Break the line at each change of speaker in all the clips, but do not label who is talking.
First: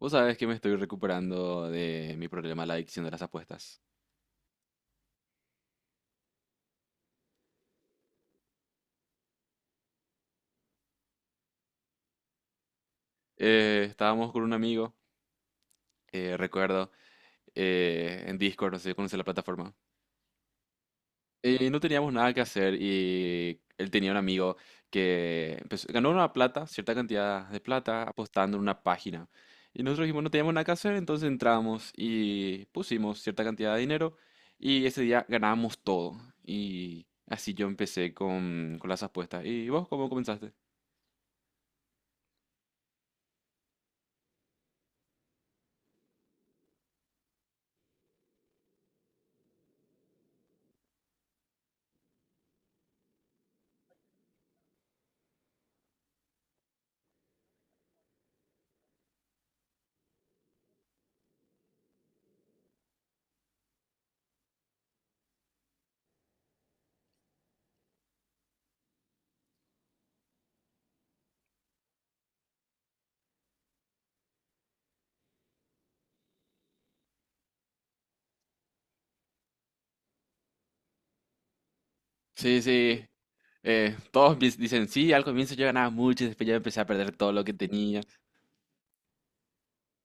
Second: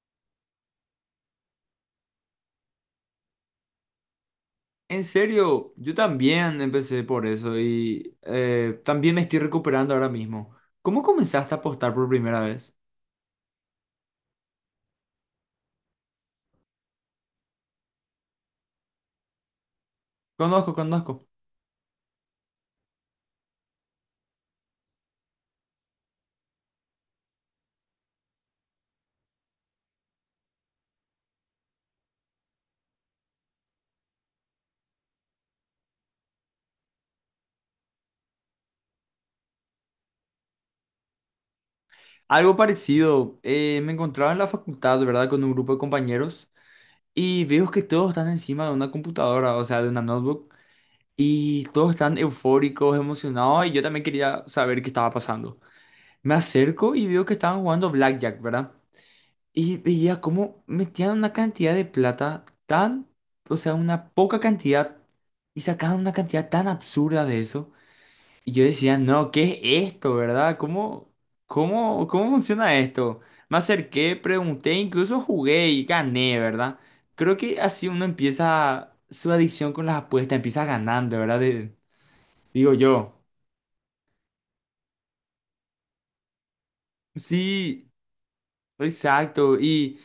Vos sabés que me estoy recuperando de mi problema, la adicción de las apuestas.
En serio, yo también empecé por eso y también me estoy recuperando ahora mismo. ¿Cómo comenzaste a apostar por primera vez?
Estábamos con un amigo, eh, recuerdo, en Discord, no sé si conoces la plataforma.
Conozco, conozco.
No teníamos nada que hacer y él tenía un amigo que ganó una plata, cierta cantidad de plata, apostando en una página. Y nosotros dijimos, no teníamos nada que hacer, entonces entramos y pusimos cierta cantidad de dinero y ese día ganábamos todo. Y así yo empecé con las apuestas. ¿Y vos cómo comenzaste?
Algo parecido, me encontraba en la facultad, ¿verdad? Con un grupo de compañeros y veo que todos están encima de una computadora, o sea, de una notebook, y todos están eufóricos, emocionados y yo también quería saber qué estaba pasando. Me acerco y veo que estaban jugando Blackjack, ¿verdad? Y veía cómo metían una cantidad de plata tan, o sea, una poca cantidad, y sacaban una cantidad tan absurda de eso. Y yo decía, no, ¿qué es esto, verdad? ¿Cómo, cómo funciona esto? Me acerqué, pregunté, incluso jugué y gané, ¿verdad? Creo que así uno empieza su adicción con las apuestas, empieza ganando, ¿verdad?
Sí,
Digo
sí.
yo.
Todos dicen, sí, al comienzo yo ganaba mucho y después ya empecé a perder todo lo que
Sí,
tenía.
exacto. Y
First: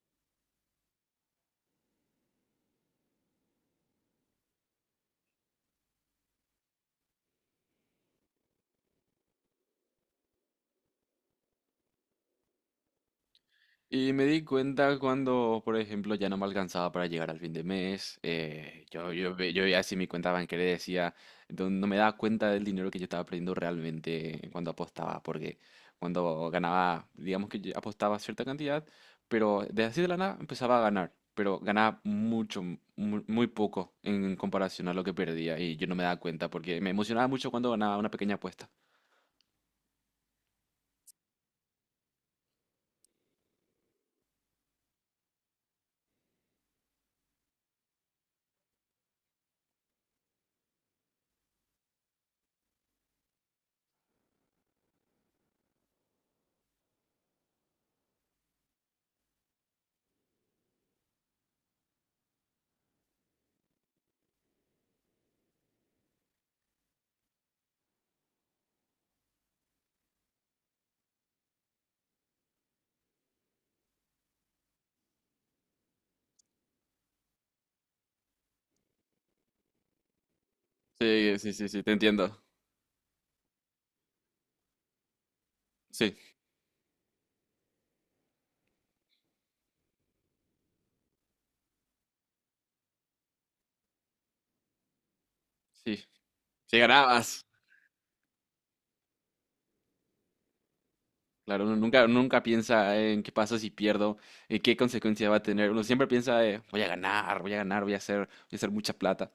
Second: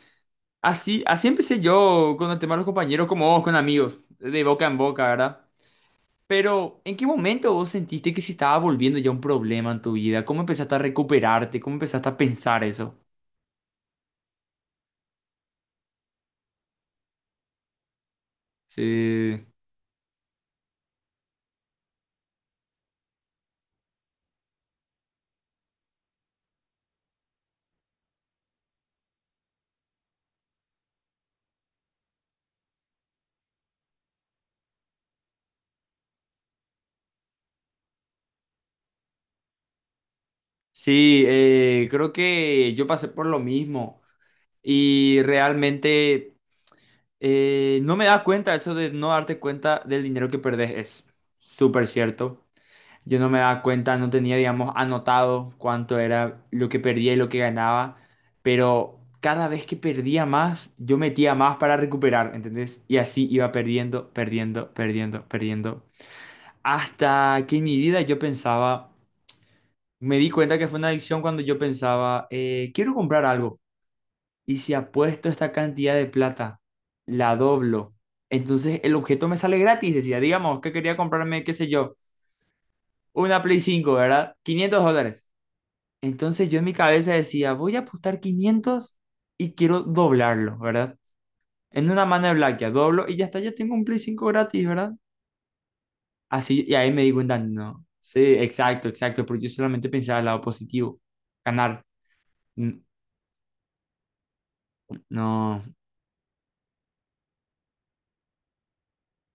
así, así empecé yo con el tema de los compañeros, como vos, con amigos, de boca en boca, ¿verdad? Pero, ¿en qué momento vos sentiste que se estaba volviendo ya un problema en tu vida? ¿Cómo empezaste a recuperarte? ¿Cómo empezaste a pensar eso?
Y me di cuenta cuando, por ejemplo, ya no me alcanzaba para llegar al fin de mes.
Sí,
Yo veía así mi cuenta bancaria y decía, no, no me daba cuenta del dinero que yo estaba perdiendo realmente cuando apostaba, porque cuando ganaba, digamos que yo apostaba cierta cantidad, pero de así de la nada empezaba a ganar, pero ganaba muy poco en comparación a lo que perdía y yo no me daba cuenta porque me emocionaba mucho cuando ganaba una pequeña apuesta.
sí, creo que yo pasé por lo mismo y realmente no me das cuenta eso de no darte cuenta del dinero que perdés, es súper cierto. Yo no me daba cuenta, no tenía, digamos, anotado cuánto era lo que perdía y lo que ganaba, pero cada vez que perdía más, yo metía más para recuperar, ¿entendés? Y así iba perdiendo, perdiendo, perdiendo, perdiendo. Hasta que en mi vida yo pensaba, me di cuenta que fue una adicción cuando yo pensaba, quiero comprar algo. Y si apuesto esta cantidad de plata, la doblo. Entonces el objeto me sale gratis, decía, digamos, que quería
Sí,
comprarme,
sí,
qué sé
sí, sí, te
yo,
entiendo.
una Play 5, ¿verdad? 500 dólares.
Sí,
Entonces yo en mi cabeza decía, voy a apostar 500 y quiero doblarlo, ¿verdad? En una mano de Blackjack, doblo y ya está, ya tengo un Play 5 gratis, ¿verdad?
sí.
Así, y
Si
ahí me di cuenta,
ganabas.
no. Sí, exacto, exacto, porque yo solamente pensaba el lado positivo,
Claro, uno
ganar.
nunca, nunca
N-
piensa en qué pasa si pierdo, en qué consecuencia va a
No.
tener. Uno siempre piensa, voy a ganar, voy a ganar, voy a hacer mucha plata.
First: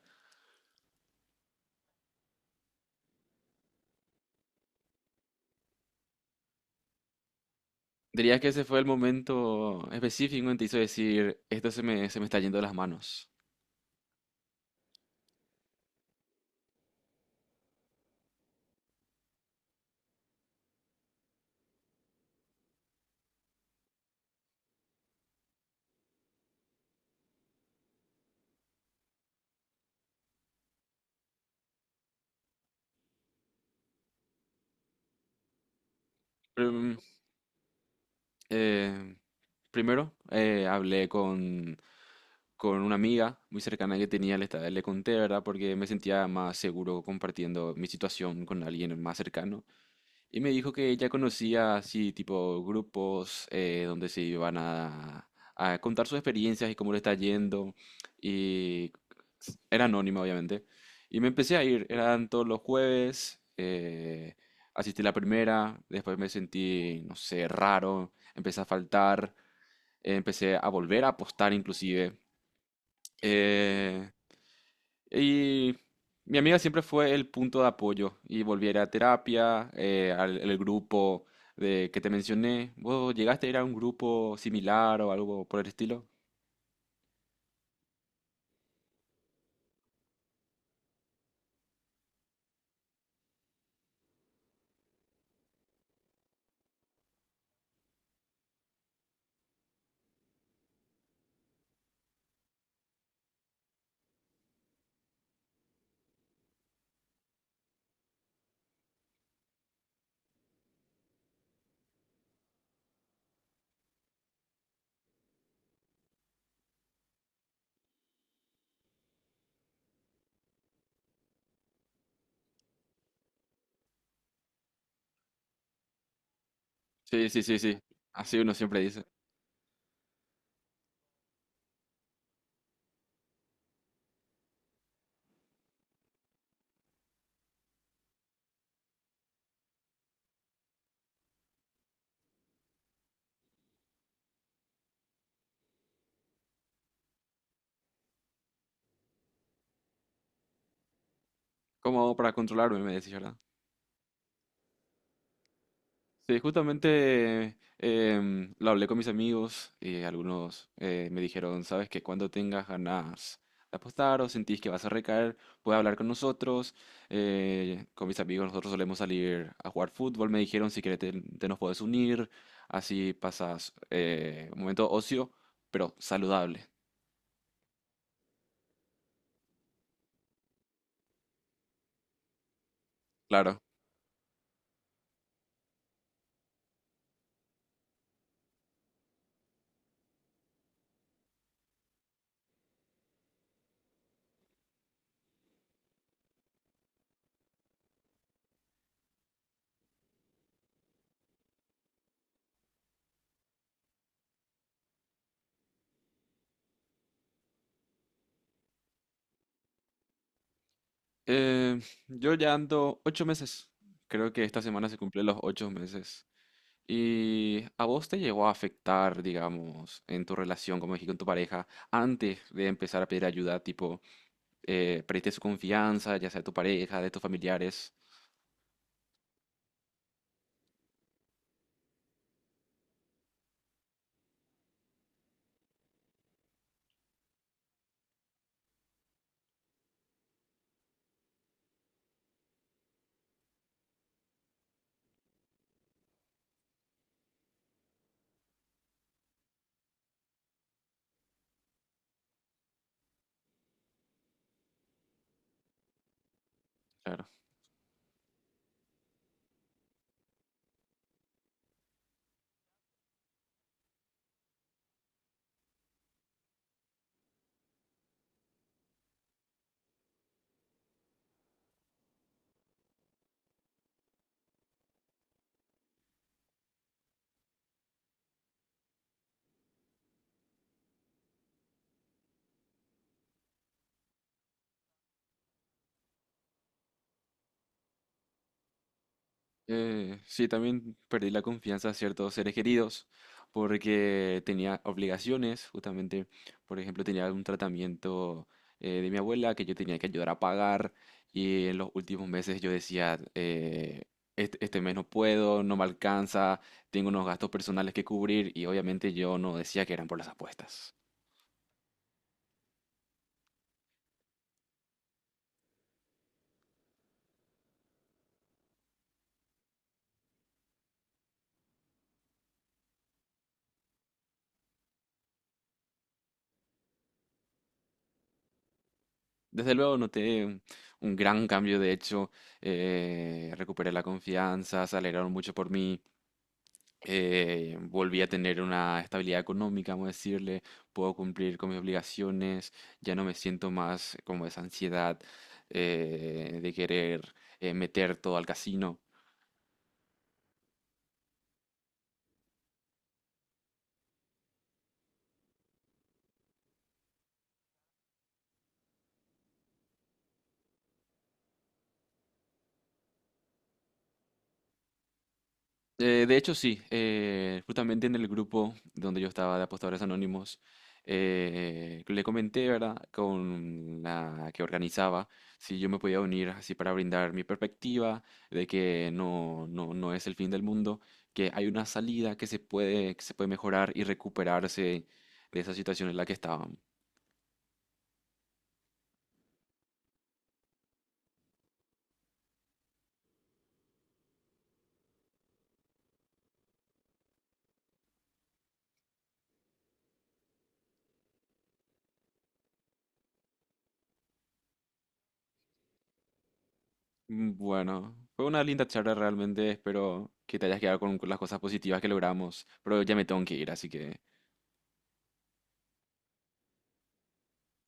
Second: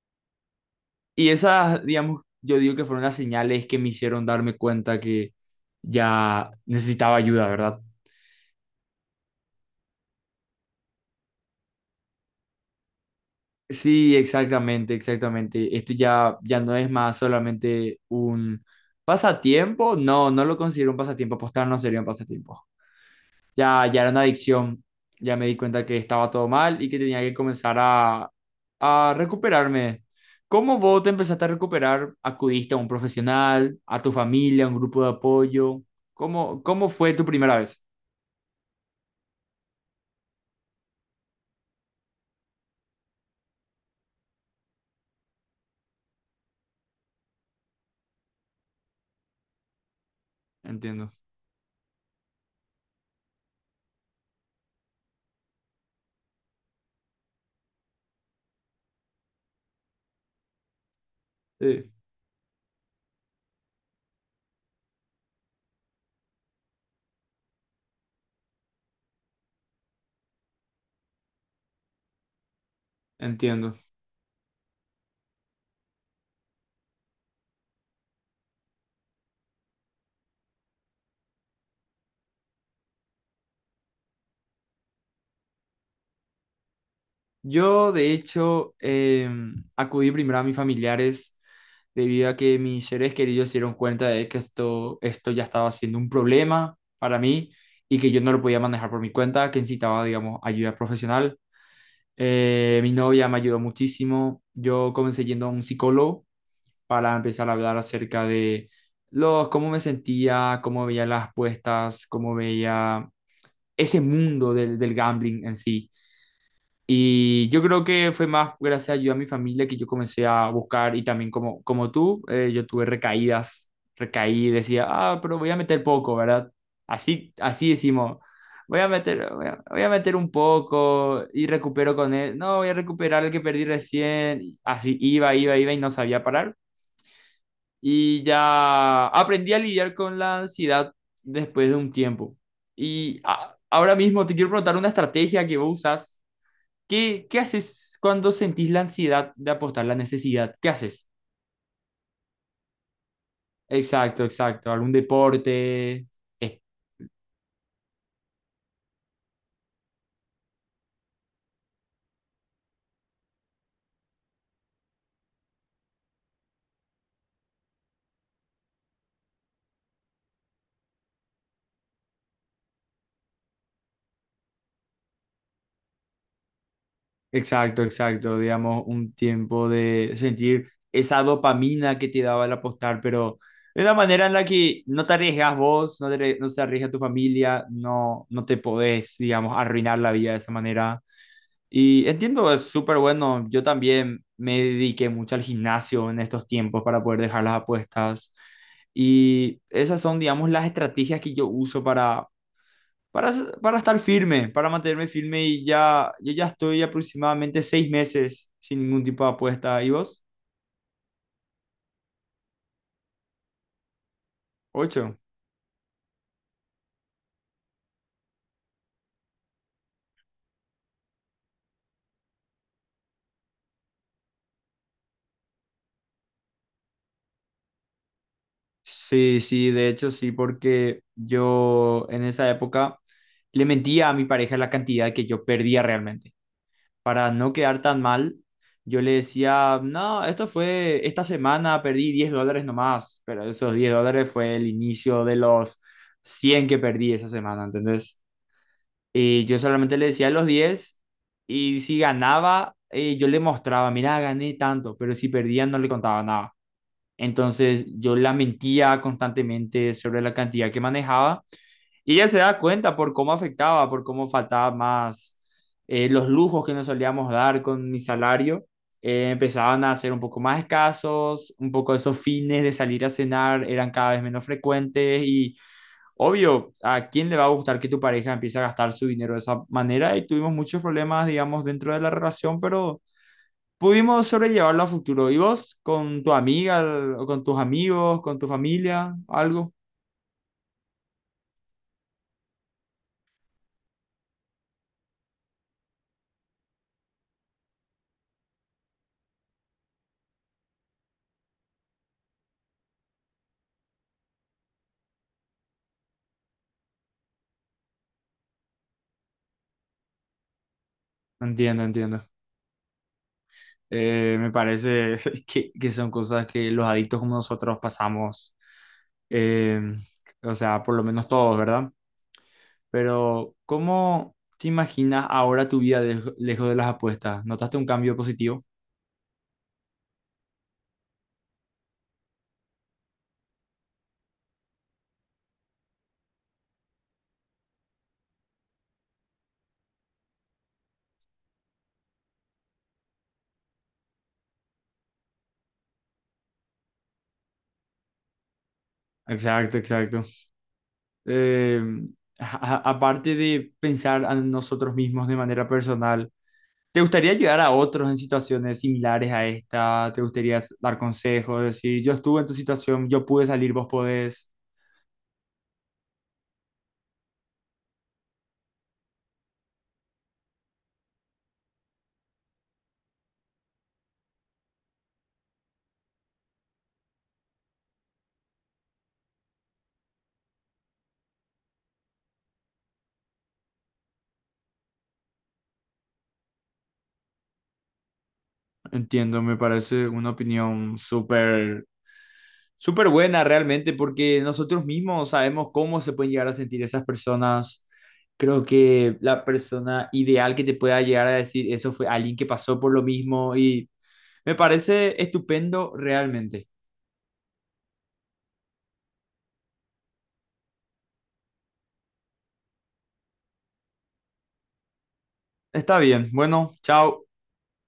Y esas, digamos, yo digo que fueron las señales que me hicieron darme cuenta que ya necesitaba ayuda, ¿verdad?
Diría que ese fue el momento específico en que te hizo decir, esto se me está yendo de las manos.
Sí, exactamente, exactamente. Esto ya, ya no es más solamente un pasatiempo. No, no lo considero un pasatiempo. Apostar no sería un pasatiempo. Ya, ya era una adicción. Ya me di cuenta que estaba todo mal y que tenía que comenzar a recuperarme. ¿Cómo vos te empezaste a recuperar? ¿Acudiste a un profesional, a tu familia, a un grupo de apoyo? ¿Cómo, cómo
Prim-
fue tu primera vez?
eh, Primero, hablé con una amiga muy cercana que tenía, le conté, ¿verdad? Porque me sentía más seguro compartiendo mi situación con alguien más cercano. Y me dijo que ella
Entiendo.
conocía así tipo grupos donde se iban a contar sus experiencias y cómo le está yendo. Y Era anónima, obviamente. Y me empecé a ir.
Sí,
Eran todos los jueves. Asistí la primera. Después me sentí, no sé, raro. Empecé a faltar. Empecé a volver a apostar inclusive.
entiendo.
Eh, y mi amiga siempre fue el punto de apoyo y volví a ir a terapia, al el grupo de que te mencioné. ¿Vos llegaste a ir a un grupo similar o algo por el estilo?
Yo, de hecho, acudí primero a mis familiares debido a que mis seres queridos se dieron cuenta de que esto ya estaba siendo un problema para mí y que yo no lo podía manejar por mi cuenta, que necesitaba, digamos, ayuda profesional. Mi novia me ayudó muchísimo. Yo comencé yendo a un psicólogo para empezar a hablar acerca de los, cómo me sentía, cómo veía las apuestas, cómo veía ese mundo del, del gambling en sí y yo creo que fue más gracias a ayuda a mi familia que yo comencé a buscar y también como, como tú, yo tuve recaídas, recaí, decía, ah, pero voy a meter poco, ¿verdad?
Sí,
Así,
sí, sí,
así
sí.
decimos,
Así uno siempre
voy a
dice.
meter, voy a, voy a meter un poco y recupero con él, no, voy a recuperar el que perdí recién, y así iba, iba, iba y no sabía parar. Y ya aprendí a lidiar con la ansiedad después de un tiempo. Y ahora mismo te quiero preguntar una estrategia que vos usas. ¿Qué, qué haces cuando sentís la ansiedad de apostar, la necesidad? ¿Qué haces?
¿Cómo hago para controlarme? Me decís, ¿verdad?
Exacto, exacto. ¿Algún deporte?
Sí,
Eh,
justamente lo hablé con mis amigos y algunos me dijeron, sabes que cuando tengas ganas de apostar o sentís que vas a recaer, puedes hablar con nosotros. Con mis amigos nosotros solemos salir a jugar fútbol, me dijeron, si querés te nos puedes unir, así pasas un momento ocio, pero saludable.
Exacto, exacto. Digamos, un tiempo de sentir esa dopamina que te daba el apostar, pero
Claro.
de una manera en la que no te arriesgas vos, no te, no se arriesga tu familia, no, no te podés, digamos, arruinar la vida de esa manera. Y entiendo, es súper bueno. Yo también me dediqué mucho al gimnasio en estos tiempos para poder dejar las apuestas. Y esas son, digamos, las estrategias que yo uso para, para estar firme, para mantenerme firme. Y ya, yo ya estoy aproximadamente 6 meses sin ningún tipo de apuesta. ¿Y vos?
Eh, yo ya ando ocho meses, creo que esta semana se
¿Ocho?
cumplen los ocho meses. ¿Y a vos te llegó a afectar, digamos, en tu relación, como dije, con tu pareja, antes de empezar a pedir ayuda, tipo, perdiste su confianza, ya sea de tu pareja, de tus familiares?
Sí, sí, de hecho sí, porque yo en esa época le mentía a mi pareja la cantidad que yo perdía realmente, para no quedar tan mal. Yo le decía, no, esto fue, esta semana perdí 10 dólares nomás, pero esos 10 dólares fue el inicio de los 100 que perdí esa semana, ¿entendés? Y yo solamente le decía los 10 y si ganaba, yo le mostraba, mira, gané tanto, pero si perdía no le contaba nada.
Claro.
Entonces yo la mentía constantemente sobre la cantidad que manejaba y ella se da cuenta por cómo afectaba, por cómo faltaba más, los lujos que nos solíamos dar con mi salario empezaban a ser un poco más escasos, un poco esos fines de salir a cenar eran cada vez menos frecuentes y obvio, ¿a quién le va a gustar que tu pareja empiece a gastar su dinero de esa manera? Y tuvimos muchos problemas, digamos, dentro de la relación, pero pudimos sobrellevarlo a futuro. ¿Y vos con tu amiga o con tus amigos, con tu familia, algo?
Sí, también perdí la confianza a ciertos seres queridos porque tenía obligaciones, justamente, por ejemplo, tenía un tratamiento de mi abuela que yo tenía que ayudar a pagar y en los últimos meses yo decía, este mes no puedo, no me alcanza, tengo unos gastos personales que cubrir y obviamente yo no decía que eran por las apuestas.
Entiendo, entiendo. Me parece que son cosas que los adictos como nosotros pasamos, eh, o sea, por lo menos todos, ¿verdad? Pero, ¿cómo te imaginas ahora tu vida lejos de las apuestas? ¿Notaste un cambio positivo?
Desde luego noté un gran cambio, de hecho, recuperé la confianza, se alegraron mucho por mí. Volví a tener una estabilidad económica, vamos a decirle, puedo cumplir con mis obligaciones, ya no me siento más como esa ansiedad de querer meter todo al casino.
Exacto, exacto. Eh, aparte de pensar a nosotros mismos de manera personal, ¿te gustaría ayudar a otros en situaciones similares a esta? ¿Te gustaría dar consejos? Decir, yo estuve en tu situación, yo pude salir, vos podés.
De hecho, sí. Justamente en el grupo donde yo estaba de Apostadores Anónimos, le comenté, ¿verdad?, con la que organizaba, si yo me podía unir así para brindar mi perspectiva de que no es el fin del mundo, que hay una salida que se puede mejorar y recuperarse de esa situación en la que estaban.
Entiendo, me parece una opinión súper, súper buena realmente, porque nosotros mismos sabemos cómo se pueden llegar a sentir esas personas. Creo que la persona ideal que te pueda llegar a decir eso fue alguien que pasó por lo mismo y me parece estupendo realmente.
Mm, bueno, fue una linda charla realmente. Espero que te hayas quedado con las cosas positivas que logramos, pero ya me tengo que ir, así que
Está bien, bueno, chao.